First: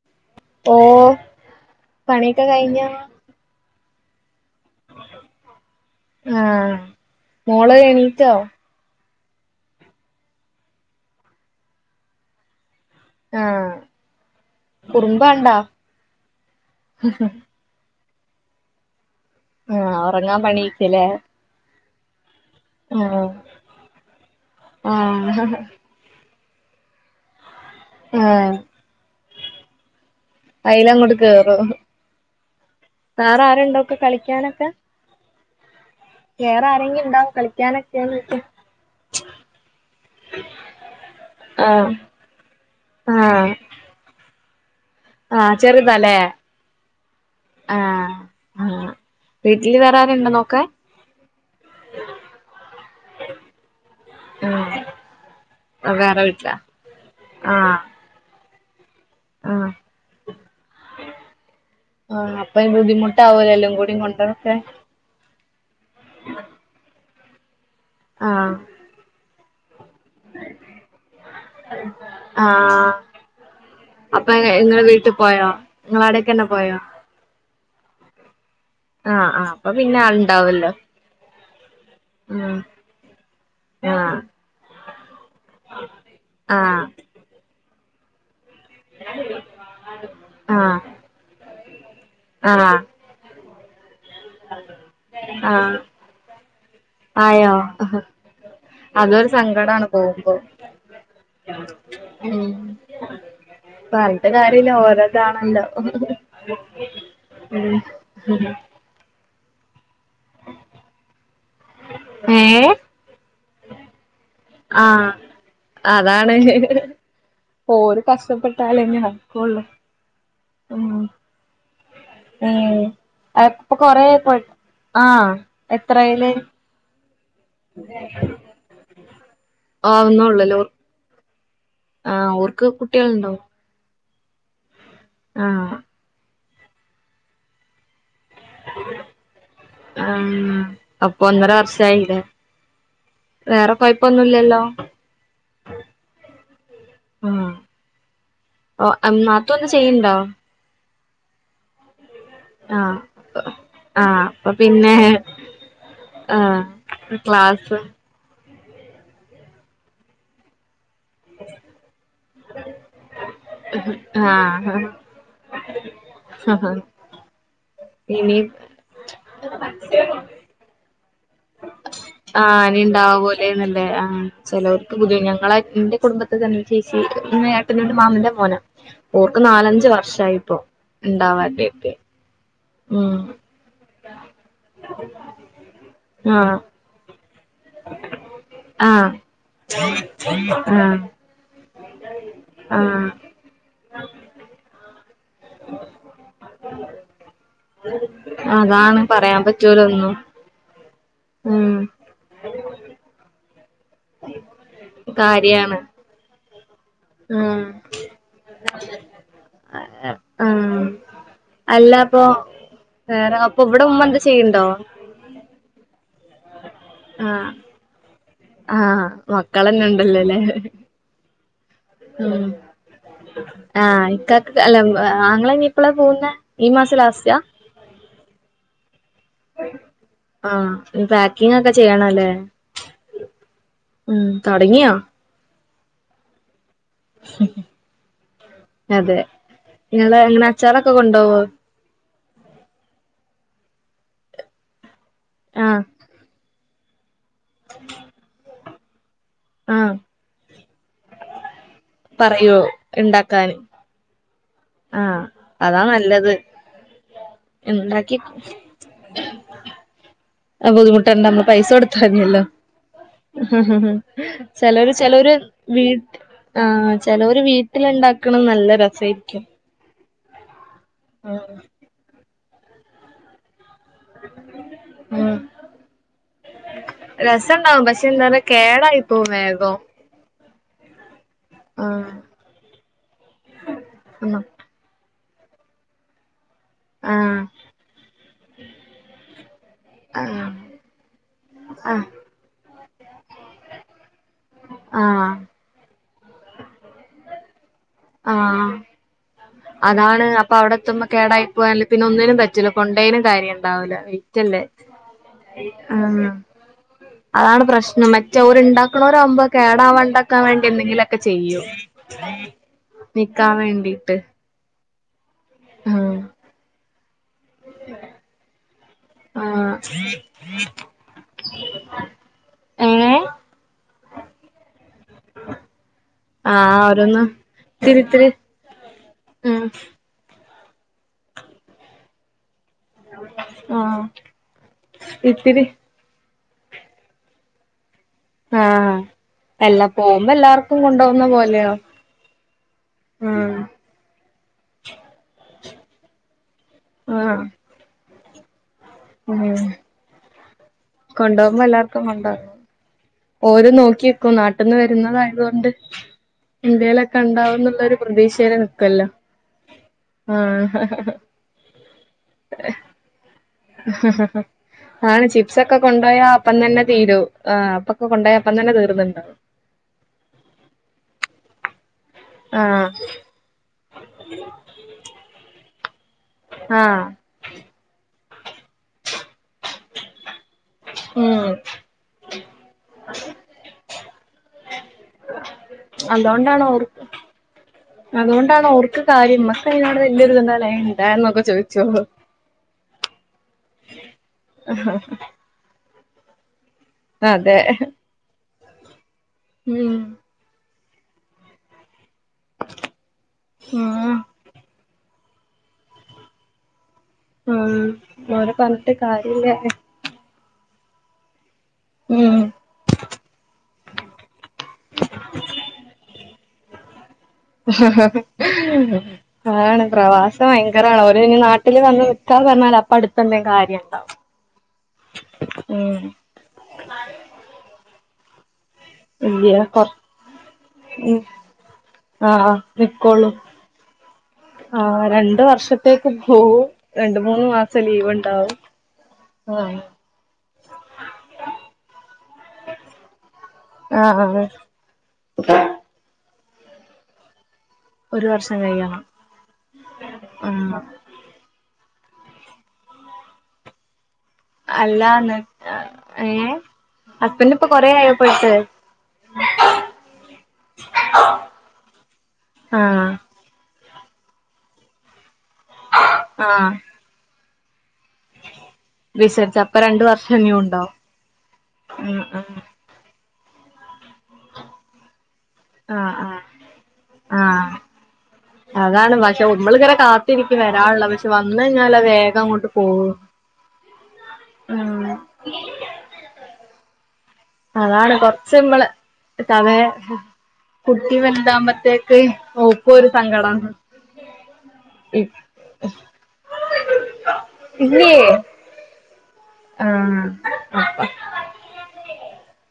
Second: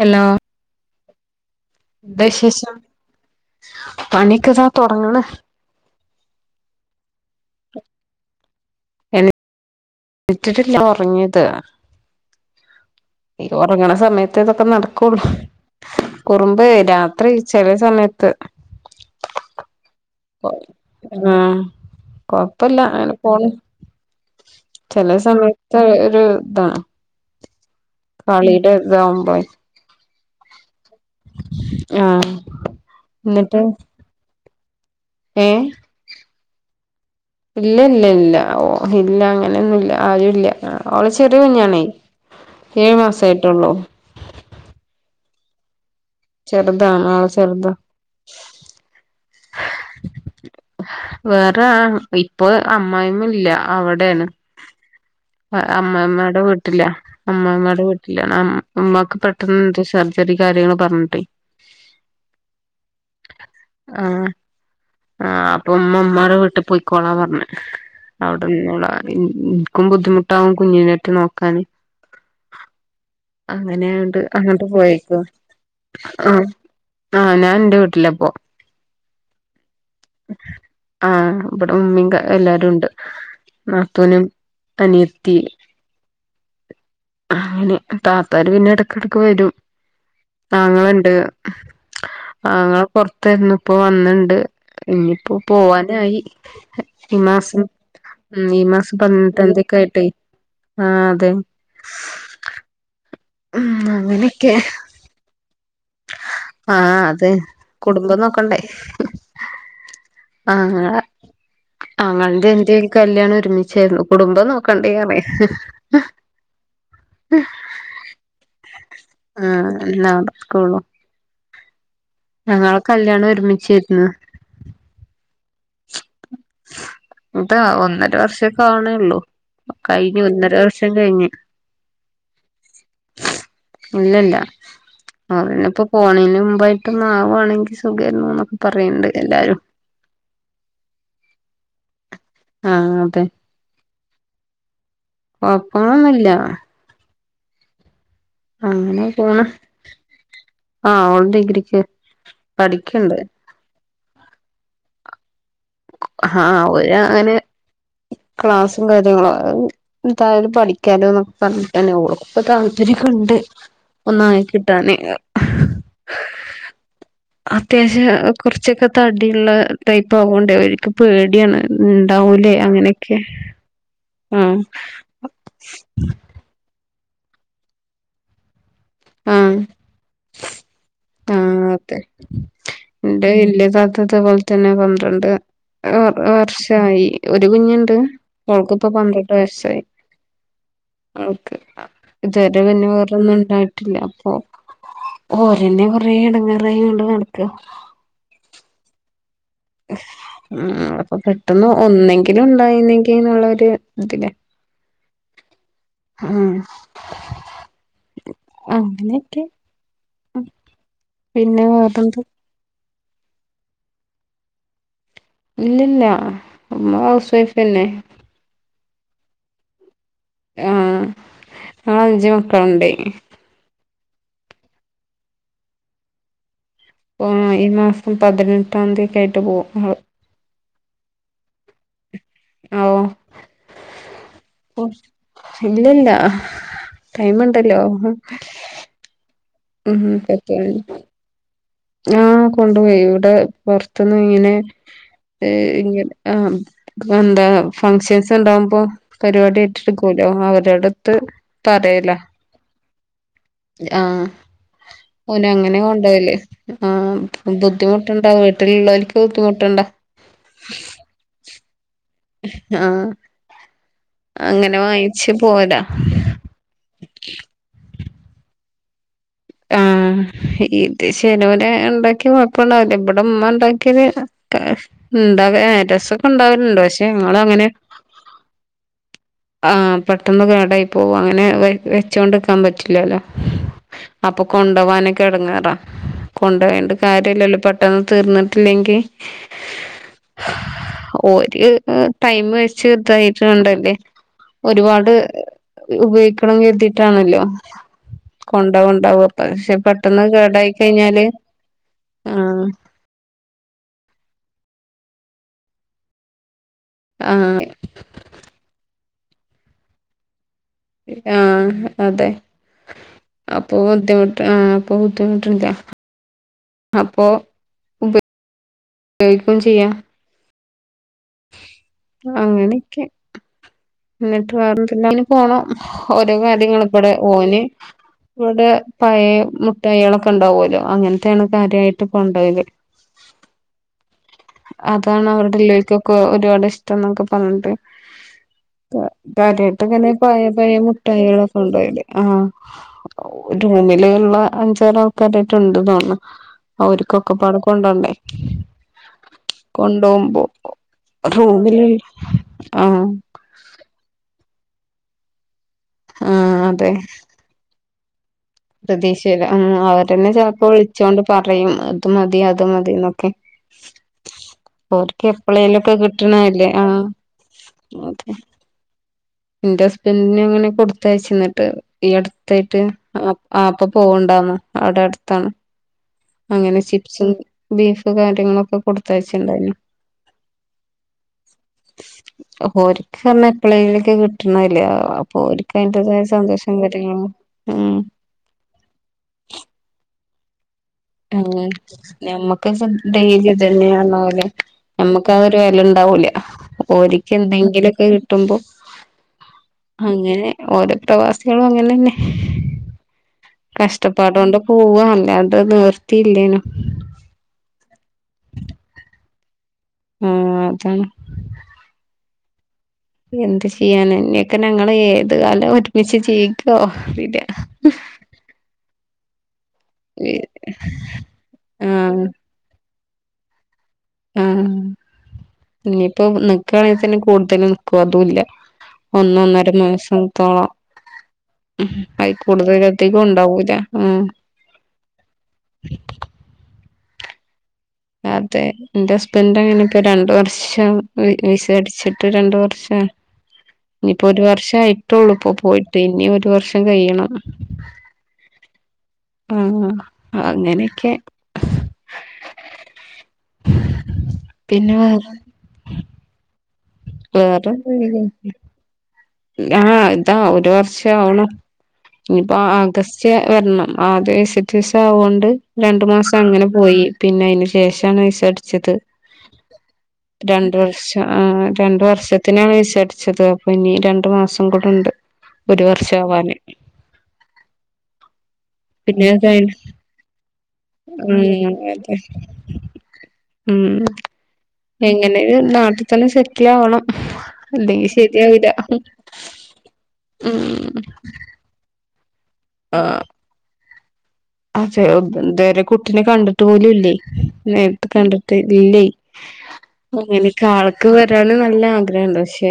Hello ഓ പണിയൊക്കെ കഴിഞ്ഞോ? പണിക്ക്താ തൊട്ങ്ണ് ആ മോള് എണീറ്റോ? എണീ [inaudible] ല്ലേ ഉറങ്ങിയത്. ഈ ആഹ് ഉറങ്ങണ സമയത്തെ ഇതൊക്കെ നടക്കൊള്ളൂ. കുറുമ്പ് കണ്ടോ കുറുമ്പ് രാത്രി ചെല സമയത്ത്. ആഹ് ഉറങ്ങാൻ ഒ പണിയിക്കല്ലേ ഉം കൊഴപ്പല്ല അങ്ങനെ ആഹ് പോണ്. ചില ആഹ് സമയത്ത് രു താണ് ആഹ് കളിയുടെ താഉമ്പളെ അയ്ന് അങ്ങോട്ട് കേറോ ആഹ് സാറ എന്നിട്ട് ആരുണ്ടോക്കെ കളിക്കാനൊക്കെ? ഏഹ് വേറെ ആരെങ്കി ഇല്ല ഇല്ല ഇല്ല ഓ ഇല്ല അങ്ങനെയൊന്നൂല്ല ആരു ഇല്ല അവളെ ചെറിയ കുഞ്ഞാണേ. ആഹ് ഏഴ് മാസ ആയിട്ടുള്ളൂ ആ ചെറുതാല്ലേ. ചെറുതാണ് ആള് ചെറുതാ ആ ആ വീട്ടില് വേറാരുണ്ടൊ നോക്കാൻ? വേറെ അം ഇപ്പ അമ്മായിമ്മ ഇല്ല അവിടേണ് ആഹ് അ വേറെ അമ്മായിമ്മടെ വീട്ടിലാ വീട്ടില. ആഹ് അമ്മായിമ്മടെ വീട്ടിലാണ്. അം ഇമ്മാക്ക് ആഹ് പെട്ടെന്ന് സർജറി കാര്യങ്ങൾ പറഞ്ഞിട്ടെ ആഹ് അപ്പൊ ബുദ്ധിമുട്ടാവൂലോ എല്ലാം കൂടി ആ കൊണ്ടൊക്കെ ആ അപ്പൊ ഉമ്മഉമ്മാടെ വീട്ടി പൊയിക്കോളാ പർഞ് ആഹ് അവിടെന്നോളാർഞ് ൻ ൻ ഇൻക്കും ബു ദ്ധിമുട്ടാവും കുഞ്ഞിനെട്ട് നോക്കാന്. ആഹ് അങ്ങനെയായോണ്ട് അപ്പൊ അങ്ങട്ട് ഇങ്ങള് വീട്ടി പോയേക്കാ പോയോ ആ ഇങ്ങളാടേക്കന്നെ പോയോ ആ ഞാൻ ൻറെ വീട്ടിലപ്പോ ആ ആ ആൾ ണ്ടാവല്ലോ ആഹ് ഇവിടെ ഉമ്മീം ക എല്ലാരും ഉണ്ട് ആഹ് നാത്തൂനും അനിയത്തി ആഹ് അങ്ങനെ താത്താര് പിന്നെ ഇടക്കിടക്ക് വരും ആഹ് ആങ്ങളണ്ട് ആഹ് ആങ്ങള പൊർത്തായിരുന്നു. ഇപ്പോ വന്നിണ്ട് ഇനിയിപ്പോ ആഹ് പോവാനായി ഈ ആയോ മാസം ഉം ഈ മാസം പത് അതൊരു നെട്ടാന്തിക്കെ സങ്കടാണ് ആയിട്ടേ പോകുമ്പോ ആ അതെ ഉം ഉം പറിൻട്ട് അങ്ങനെയൊക്കെ കാര്യല്ല ഓരോതാണല്ലോ ആ അതെ. കുടുംബം നോക്കണ്ടേ ആങ്ങള ആങ്ങളന്റെ എൻറെം കല്യാണം ഒരുമിച്ചായിരുന്നു. കുടുംബം ആ നോക്കണ്ടേ പറയാ അതാണ് ഓര് കഷ്ടപ്പെട്ടാലന്ന നക്കൊള്ളൂ ആഹ് എന്നാ സ്കൂളും ഉം ഞങ്ങളെ ഉം കല്യാണം അപ്പൊ ഒരുമിച്ചായിരുന്നു കൊറേ പട് ആ എത്രയ്ല്? ഇതാ ഒന്നര വർഷേ കാണെള്ളൂ. കഴിഞ്ഞ് ഒന്നര വർഷം കഴിഞ്ഞ്. ആ ഓർക്ക് കുട്ട്യേളുണ്ടോ? ഇല്ലല്ല അവന് പ്പൊ പോണേന് മുമ്പായിട്ടൊന്ന് ആവാണെങ്കി സു തെന്നൊക് പറയ്ണ്ട് എല്ലാരും ആഹ് അപ്പൊ ഒന്നര വർഷ ആയില്ലേ ആ അതെ പ്പൊന്നില്ലല്ലോ? കൊഴപ്പങ്ങന്നൂല്ല ആ ഒ പോണ് നാത്തൂ ന്തേ ചെയ്യ്ണ്ടാ? ആഹ് ഓള് ഡിഗ്രിക്ക് പഠിക്ണ്ട്. ആ അപ്പ പിന്നേ ആഹ് ഓരങ്ങനെ ക്ലാസും കാര്യങ്ങളും അഹ് തായാലു പഠി ക്കാലോന്നൊക്കെ പറഞ്ഞിട്ടെന്നെ ഓളുക്കുംപ്പൊ താല്പര്യൊക്കെണ്ട്, ഒന്നായി കിട്ടാന് ഹ ഹ ഹ അത്യാവശ്യം കുർച്ചൊക്കെ തടിയുള്ള ടൈപ്പ് ആവോണ്ടരി ആ അങ്ങനെയൊക്കെ അനേണ്ടാവോലേന്നല്ലേ ആ ആഹ് ചെലോര്ക്ക് പുതിയെ ഞങ്ങളായി ന്റെ കുടുംബത്ത്ന്നനീച്ച് ഈ ന്ന് ഏട്ടനട് മാമന്റെ മോന ഓർക്ക് ആഹ് നാലഞ്ചു വർഷായിപ്പോ ഉണ്ടാവാണ്ടിട്ട് ആതെ ഉം ഇന്റെ വല്ല്യേതാത്ത ഇതുപോലെതന്നെ പന്ത്രണ്ട് [unintelligible] ആഹ് വർഷായി ഒരു കുഞ്ഞുണ്ട് അവൾക്കിപ്പോ, ആഹ് പന്ത്രണ്ട്, വയസായി ആഹ് ഓക്കെ ഇതുവരെ പിന്നെ ആഹ് വേറെന്നും ഇണ്ടായിട്ടില്ല അപ്പൊ ഓരന്നെ കൊറേ എടങേറായിങ്ങാണ്ട് നടക്ക അതാണ് പറയാൻ പ മ്മ് അപ്പൊ പെട്ടന്ന് ഉം ഒന്നെങ്കിലും ഇണ്ടായിന്നെങ്കിന്ന്ള്ളൊര് [unintelligible] മ് ആഹ് അങ്ങനെയൊക്കെ ആഹ് പിന്നെ അല്ല വേറെന്ത് അപ്പൊ വേറെ അപ്പൊ ഇവിടെ ഉമ്മ എന്ത ചെയ്യണ്ടോ ഇല്ലല്ല ഉമ്മ ഹൗസ് വൈഫെന്നെ. ആഹ മക്കളന്നെണ്ടല്ലോല്ലേ ആഹ് ഞങ്ങള് അഞ്ചു മക്കളുണ്ടേയ് ആഹ് ഇക്കാക്ക് അല്ല മ്മ് ആങ്ങളഞ്ഞി എപ്പളാ പോവുന്നെ. ഓൻ ഈ മാസം പതിനെട്ടാന്തിയൊക്കായിട്ട് പോവുംഅഹ് ആ ന്ന് പാക്കിങ്ങൊക്കെ ചെയ്യണം ലേ ആള് മ്മ് ഓ തൊടങ്ങിയോ ഇല്ലല്ല ഹ് ടൈമ്ണ്ടല്ലോ അതെ മ്മ് നിങ്ങള് എങ്ങനെ പറ്റാണെങ്കി അച്ചാറൊക്കെ കൊണ്ടോവോ [unintelligible] ആ കൊണ്ട് പോയി ഇവടെ പൊർത്തിന്ന് മീന് ഇ ആഹ് ങ്ങനെ അ എന്താ ഫങ്ഷൻസ്ണ്ടാവുമ്പോ പരിപാടി ആഹ് ഏറ്റെടുക്കുല്ലോ അവരടുത്ത് പറയല പറയോ ഇണ്ടാ ആഹ് ആ. ഓനങ്ങനെ കൊണ്ടോവല് ആ ഇണ്ടാക്കി ബുദ്ധിമുട്ടണ്ട വീട്ടിലുള്ളോർക്ക് ബുദ്ധിമുട്ടേണ്ട അ ബുദ്ധിമുട്ട്ണ്ടാ അമ്മള് പൈസ കൊട്ത്താതിയല്ലോ ആഹ് അങ്ങനെ ചെലോര് വാങ്ങിച്ച് ചെലോര് പോരാ വീട്ടി ആ ചെലൊര് വീട്ടി ഇണ്ടാക്ണ നല്ല രസായ്രിക്കും. ആ ഇത് ചെലോല് ഇണ്ടാക്കിയ കൊയ്പ്പണ്ടാവൂല ഇബടെമ്മ ണ്ടാക് ക്കിയാല് ക ഉം ണ്ടാക ഏ രസൊക്കെ ണ്ടാവലിണ്ട് പശ്ശെ മ്മളങ്ങനെ നെ കേടായി പോവും ആ വേഗം പെട്ടന്ന് കേടായി പോവും അങ്ങനെ ആഹ് വെച്ചോണ്ടിക്കാൻ പറ്റില്ലല്ലോ ഒന്നോ അപ്പൊ കൊണ്ടോവാനൊക്കെ എടെങ്ങേറാ കൊണ്ടോയോണ്ട് ആഹ് കാര്യല്ലലോ പെട്ടന്ന് തീർന്നിട്ടില്ലെങ്കി ആഹ് ഒര് ആഹ് ഉം ടൈംമ് വെച് ച്ച് തായിട് കൊണ്ടല്ലേ ഒരുപാട് ആഹ് ഉപയോഗിക്കണം കെരുതിട്ടാണല്ലോ ആഹ് കൊണ്ടാവുണ്ടാവും പക്ഷെ പെട്ടെന്ന് അതാണ് അപ്പൊ കേടായി അവിടെ കയ്ഞ്ഞാല്, ആ ന്തേലും കാര്യണ്ടാവൂല വെയ്റ്റല്ലേ ഉം ആഹ് അതാണ് പ്രശ്നം മറ്റേ ഓര്ണ്ടാക്ക്ണോരാവുമ്പോ കേടാവണ്ടാക്കാൻ വേണ്ടി എന്തെങ്കിലൊക്കെ ചെയ്യും ആഹ അതെ നിക്കാൻ അപ്പൊ വേണ്ടീട്ട് ബുദ്ധിമുട്ട് ആഹ ഇപ്പൊബുദ്ധിമുട്ടന്ല്ലേ ആഹ് അപ്പൊ ഉപ യോഗിക്കും ആഹ് ചെയ്യ അങ്ങനെയക്കെ ഏഹ് ന്നിട്ട് വേറെ പിന്നോന് പോണം ഓരോ ആഹ് കാര്യങ്ങള് ബ ടെ ഓരോന്ന് ഓന് ഇത്തിരി ഇത്തിരി ഇവടെ പയെ ഉം മുട്ടാ യേള ക്കെ ഉണ്ടാവോലോ അങ്ങൻ ത്തെണ് കാര്യയിട്ട് കൊണ്ടോക ല് ആഹ് അതാണ് അവരുടെ ഇത്തിരി ഇള്ളോല്ക്കൊക്കെ ഒരുപാട് ഇഷ്ടംന്നൊക്കെ പറഞ്ഞിട്ട് ആഹ് [inaudible] എല്ലാ കാര്യയിട്ടൊക്കങ്ങനെ പോകുമ്പോ പഴയ പഴയ എല്ലാർക്കും കൊണ്ടോവുന്ന മുട്ടായികള പോലെയോ കൊണ്ടോകല് ആഹ ഒ ഉം റൂമിൽ ഉള്ള അഞ്ചാറ് ആൾക്കാര് ഇണ്ട് തോന്ന് ന്നു അവര് ക്കൊക്കെ ആഹ് പാടെ കൊണ്ടോണ്ടേ കൊണ്ടോ വു മ്പോ കൊണ്ടോവു മ്പോ എല്ലാർക്കും കൊണ്ടോ ഓര് നോക്കി നാട്ടിന്ന് വരുന്നതായത് കൊണ്ട് ആഹ് എന്തെലൊ ക്കെ ഉണ്ടാവുന്ന ള്ള രു പ്രതീക്ഷ പ്രതീക്ഷയില ആ അവരന്നെ ആഹ് ചിലപ്പോ വിളിച്ചോണ്ട് പറയും അതു മതി അത് മതി ന്നൊക്കെ ആണ് ചിപ്സ് ഒക്കെ കൊണ്ടോ യാ അപ്പം തന്നെ ആഹ് തീരും ആ അപ്പൊക്കെ കൊണ്ടോ അതെ യ അപ്പം തന്നെ തീർന്ന് ട്ട് ണ്ടാ എന്റെ ഹസ്ബന്റിന് അങ്ങനെ കൊടുത്തയച്ചു ന്നിട്ട് ഈ അടുത്തായിട്ട് ആഹ് ആ ആ പ്പാ പോവ് ണ്ടാന്നു അവിടെ അടുത്താണ് അങ്ങനെ ആഹ് ചിപ്സും ബീഫ് കാര്യങ്ങളൊക്കെ കൊടുത്തയച്ചുണ്ടായിഞ്ഞു ഉം അപോ ഒരിക്കെ ർ ഞ്ഞഎ പ്പളെ ങ്കി കിട്ട് ണ ല്ലേ അപ്പോ ഒര് ക്ക് അതുകൊണ്ടാണ് ഓർ ഉം അതുകൊണ്ടാണ് ഓർക്ക് കാര്യം മ്മ ക്കൈ നോട്‌ [unintelligible] തന്നെ ഞമ്മക്ക് ചെൽ ഡെയിലി ഇതന്നെർന പോലെ നമ്മക്ക് അതൊരു വെ ല ണ്ടാവൂല ഓരിക്ക് അതെ എന്തെങ്കിലൊക്കെ കിട്ടുമ്പോ ഉം അങ്ങനെ ഓരോ പ്രവാസികളും അങ്ങനെ ന്നെ ആഹ് കഷ്ടപ്പാട് കൊണ്ട് പോവാ അല്ലാണ്ട് നീ ർത്തിയില്ലെ നോ ആ ഓ ലെ പറഞ്ഞിട്ട് കാര്യമില്ലാ ല്ലെ ആ താണ് ഉം യ്യാൻ എന്നെക്കെ ഞങ്ങൾ ഏത് കാലം ഒരുമിച്ച് ജീവിക്കോ അറിയില്ല അതാണ് പ്രവാസം ഭയങ്കരാണ് ഓ ര് ഇനി നാട്ടില് വന്ന് നിൽക്ക പറഞ്ഞാല് അപ്പൊ അടുത്ത [unintelligible] കാര്യം ഇണ്ടാവും ആ ഉം ഇനീ പ്പോനി ക്കാ ണെങ്കിതന്നെ കൂടുതൽ നി ക്കോ അതും ല്ല ഇല്ല്യ ഒന്നൊന്നര കൊർ മാസത്തോളം ഉം അയ് ആഹ് കൂടുതൽ അധികം ഉണ്ടാവൂല്ല ആ രണ്ട വർഷത്തേക്ക് പോവും രണ്ടു മൂന്ന് മാസം ലീവ് ഇണ്ടാവും അതെ എന്റെ ഹസ്ബൻഡ് ആഹ് അങ്ങനെപ്പോ രണ്ട്‌ വർഷം വിസ അടിച്ചി രണ്ടു വർഷാ ആഹ് ഇനിപ്പോ ഒരു ആഹ് വർഷയിട്ടൊ ള്ളൂ ഇപ്പൊ പോയിട്ട് ഇനി രു വർഷം കഴിയണം ഒരു വർഷം കഴിയണം ആഹ ആഹ് അങ്ങനെയൊക്കെ പിന്നെ അല്ല ഏ ഹസ്ബൻന്റ് ഇപ്പൊ കൊറേ ആയോ പോയിട്ട് ആഹ ഇതാ ഒരു വർഷ ആവുണു ഇനിപ്പോ ആഹ് ആഗസ്റ്റ് വര് ണം ആ അത് വി സിറ്റ് വിസ ആവോ ണ്ട് രണ്ടു മാസം അങ്ങനെ ആഹ് പോയി പിന്നെ അയ് ന് ശേഷാണ് വിസ അടിച്ചത് വിസരിച്ച് അപ്പൊ രണ്ട് വർഷം ഇനിയും രണ്ടു ഉണ്ടാവും വർഷം ആ രണ്ടു ഉം ഉം വർഷത്തിനാണ് വിസ ച്ചത് അപ്പൊ നി രണ്ടു മാസം കൂടെ ണ്ട് ഒരു വർഷ ആഹ് ആഹ് ആവാന് ആഹ് അതാണ് പിന്നെ അത് പക്ഷെ കഴി ഉമ്മള് ഇങ്ങനെ കാത്തിരിക്കും വരാ ള്ള് പക്ഷെ വന്ന് ഉം കഴിഞ്ഞാലൊ അതെ വേഗം അങ്ങോട്ട് പോകു ഉം എങ്ങനെ ലും നാട്ടിൽ തന്നെ സെറ്റിൽ ആവണം ഇല്ലെങ്കി അതാണ് കൊർ ച്ച് ശരിയാവില്ല മ്മള് തവേ ഉം കുട്ടി വെൽതാവുമ്പ ത്തേക്ക് ഓ ഇപ്പൊ ആ ഒരു സങ്കടം അതെ ഇത് വരെ കുട്ടിനെ കണ്ടിട്ട് പോലും ഇല്ലേ. നേരിട്ട് ഇല്ലേ കണ്ടിട്ട് ഇല്ലേ ആഹ് അങ്ങനൊക്കെ അപ്പ ആൾക്ക് വരാന് നല്ല ആഗ്രഹണ്ട്. പക്ഷെ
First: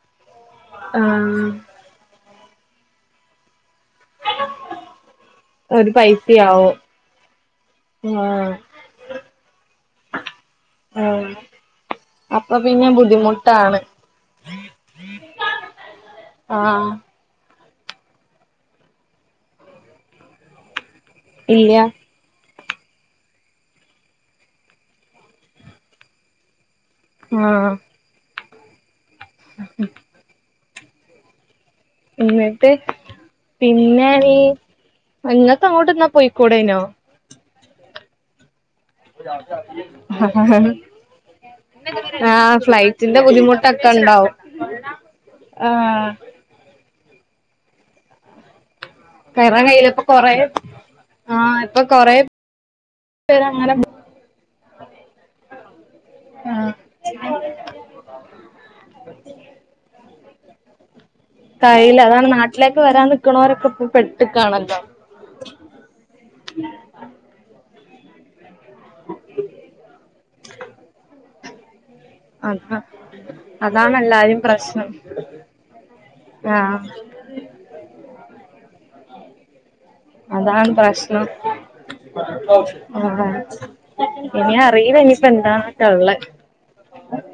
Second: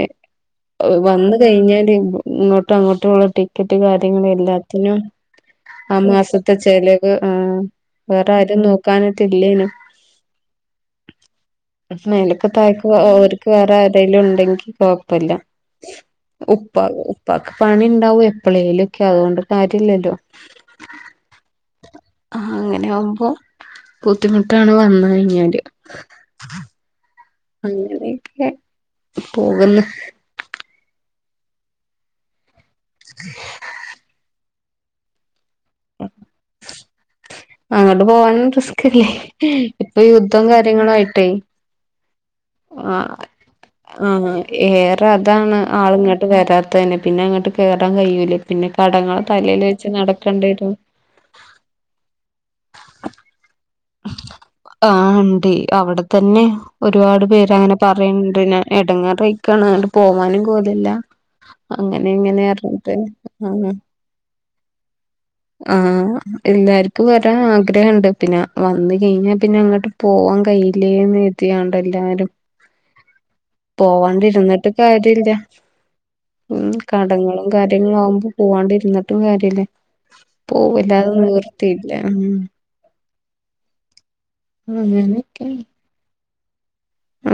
ഏ ഹ് വന്ന് ആഹ് കഴിഞ്ഞാല് ഇങ്ങട്ടും അങ്ങോട്ടൂള്ള ടിക്കറ്റ് കാര്യങ്ങൾ എല്ലാത്തിനും ഒരു ആ മാസ ത്തെ പൈസയാവും ചെലവ് ആ ആഹ് വേറാരും നോക്കാനായിട്ടില്ലേനും ആഹ് മേലൊക്കെ അപ്പൊ പിന്നെ തായക്കൊ ഓര്ക്ക് ബുദ്ധിമുട്ടാണ് വേറാരേലും ണ്ടെങ്കി കൊഴപ്പല്ല. ഉപ്പാ ആഹ് ഉപ്പാക്ക് പണിണ്ടാവും എപ്പളേലൊക്കെ അതുകൊണ്ട് കാര്യല്ലല്ലോ. ഇല്ല്യാ ആഹ് അങ്ങനെ ആവുമ്പോ ബുദ്ധിമുട്ടാണ് വന്ന് കഴിഞ്ഞാല്. ആഹ് അങ്ങനെയൊക്കെ പോകുന്ന് എന്നിട്ട് പിന്നെ വീ ഇങ്ങക്ക് അങ്ങോട്ട്ന്നാ പോയിക്കൂടെയ്നോ? അങ്ങോട്ട് പോവാനും റിസ്കല്ലേ ഇപ്പൊ യുദ്ധവും കാര്യങ്ങളും ആയിട്ടേ ആഹ് ആഹ് ഫ്ലൈറ്റിന്റെ ബുദ്ധിമുട്ടൊക്കെ ആഹ് ഉണ്ടാവും ഏറെ അതാണ് ആഹ് ആളിങ്ങട്ട് വരാത്തതന്നെ പിന്നെ ഇങ്ങട്ട് കേറാൻ കഴിയൂലേ പിന്നെ കടങ്ങൾ തലേൽ കയറാൻ കയ്യില്ല വെച്ച് ഇപ്പൊ കൊറേ നടക്കണ്ടേരും. ആഹ് ഇപ്പൊ കൊറേ പേര് അങ്ങനെ ആഹ് ഇണ്ടേ അവിടെ തന്നെ ആഹ് ഒരുപാട് പേര് അങ്ങനെ പറീണിണ്ട് പിന്നെ എടങ്ങാറായിക്കാ അങ്ങട്ട് പോവാനും കോലല്ല കയ്യില്ല അങ്ങനെ അതാണ് ഇങ്ങനെറഞ്ഞിട്ട് ആഹ് കാണാല്ലോ ആഹ് എല്ലാര്ക്കും വരാ ആ ഗ്രഹണ്ട് പിന്നെ വന്ന് കഴിഞ്ഞാൽ പിന്നെ അങ്ങട്ട് പോവാൻ കഴയില്ലേന്ന് കര്തിആണ് എല്ലാരും അതാ അതാണ് എല്ലാരും പോവാണ്ടിരുന്നിട്ട് പ്രശ്നം കാര്യോം ല്ല ഉം ആഹ് കടങ്ങളും കാര്യങ്ങളും ആവുമ്പോ പോവാണ്ടിരുന്നിട്ടും കാര്യല്ല. അതാണ് പോവും അല്ലാതെ പ്രശ്നം നിവർത്തിയില്ല ഉം ആഹ് ഇനി അറിയില്ല ഇനിയിപ്പന്താട്ടെ ഒള്ളെ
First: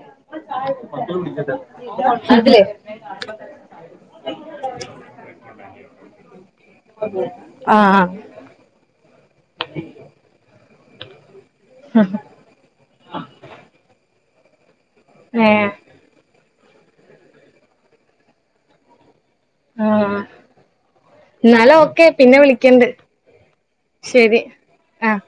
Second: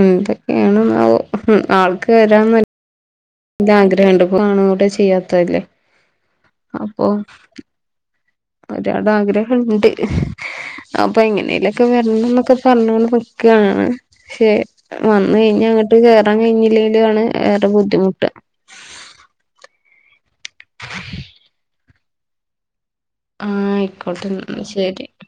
എന്തൊക്കെയാണ്ന്നാവോ ഉം ആൾക്ക് വരാൻ അതിലേ വ ല്ലാഗ്രഹണ്ട് കാണും കൂടെ ചെയ്യാത്തല്ലേ അപ്പൊ ആ ആ ഇണ്ട് അപ്പൊ എങ്ങനെലൊക്കെ വരണംന്നൊക്കെ പറഞ്ഞോണ്ട് നിക്കാണ്. ക്ഷെ വന്ന് കഴിഞ്ഞാ ഏഹ് അങ്ങട്ട് കേറാൻ കഴിഞ്ഞ് ഞ്ഞില്ലേലും ആണ് ഏറെ ബുദ്ധിമുട്ട് ആഹ് ന്നാൽ ഓക്കെ പിന്നെ വിളിക്കണ്ട്. ആഹ് ആയിക്കോട്ടെന്ന ശരി ന്നാ ശരി ആഹ്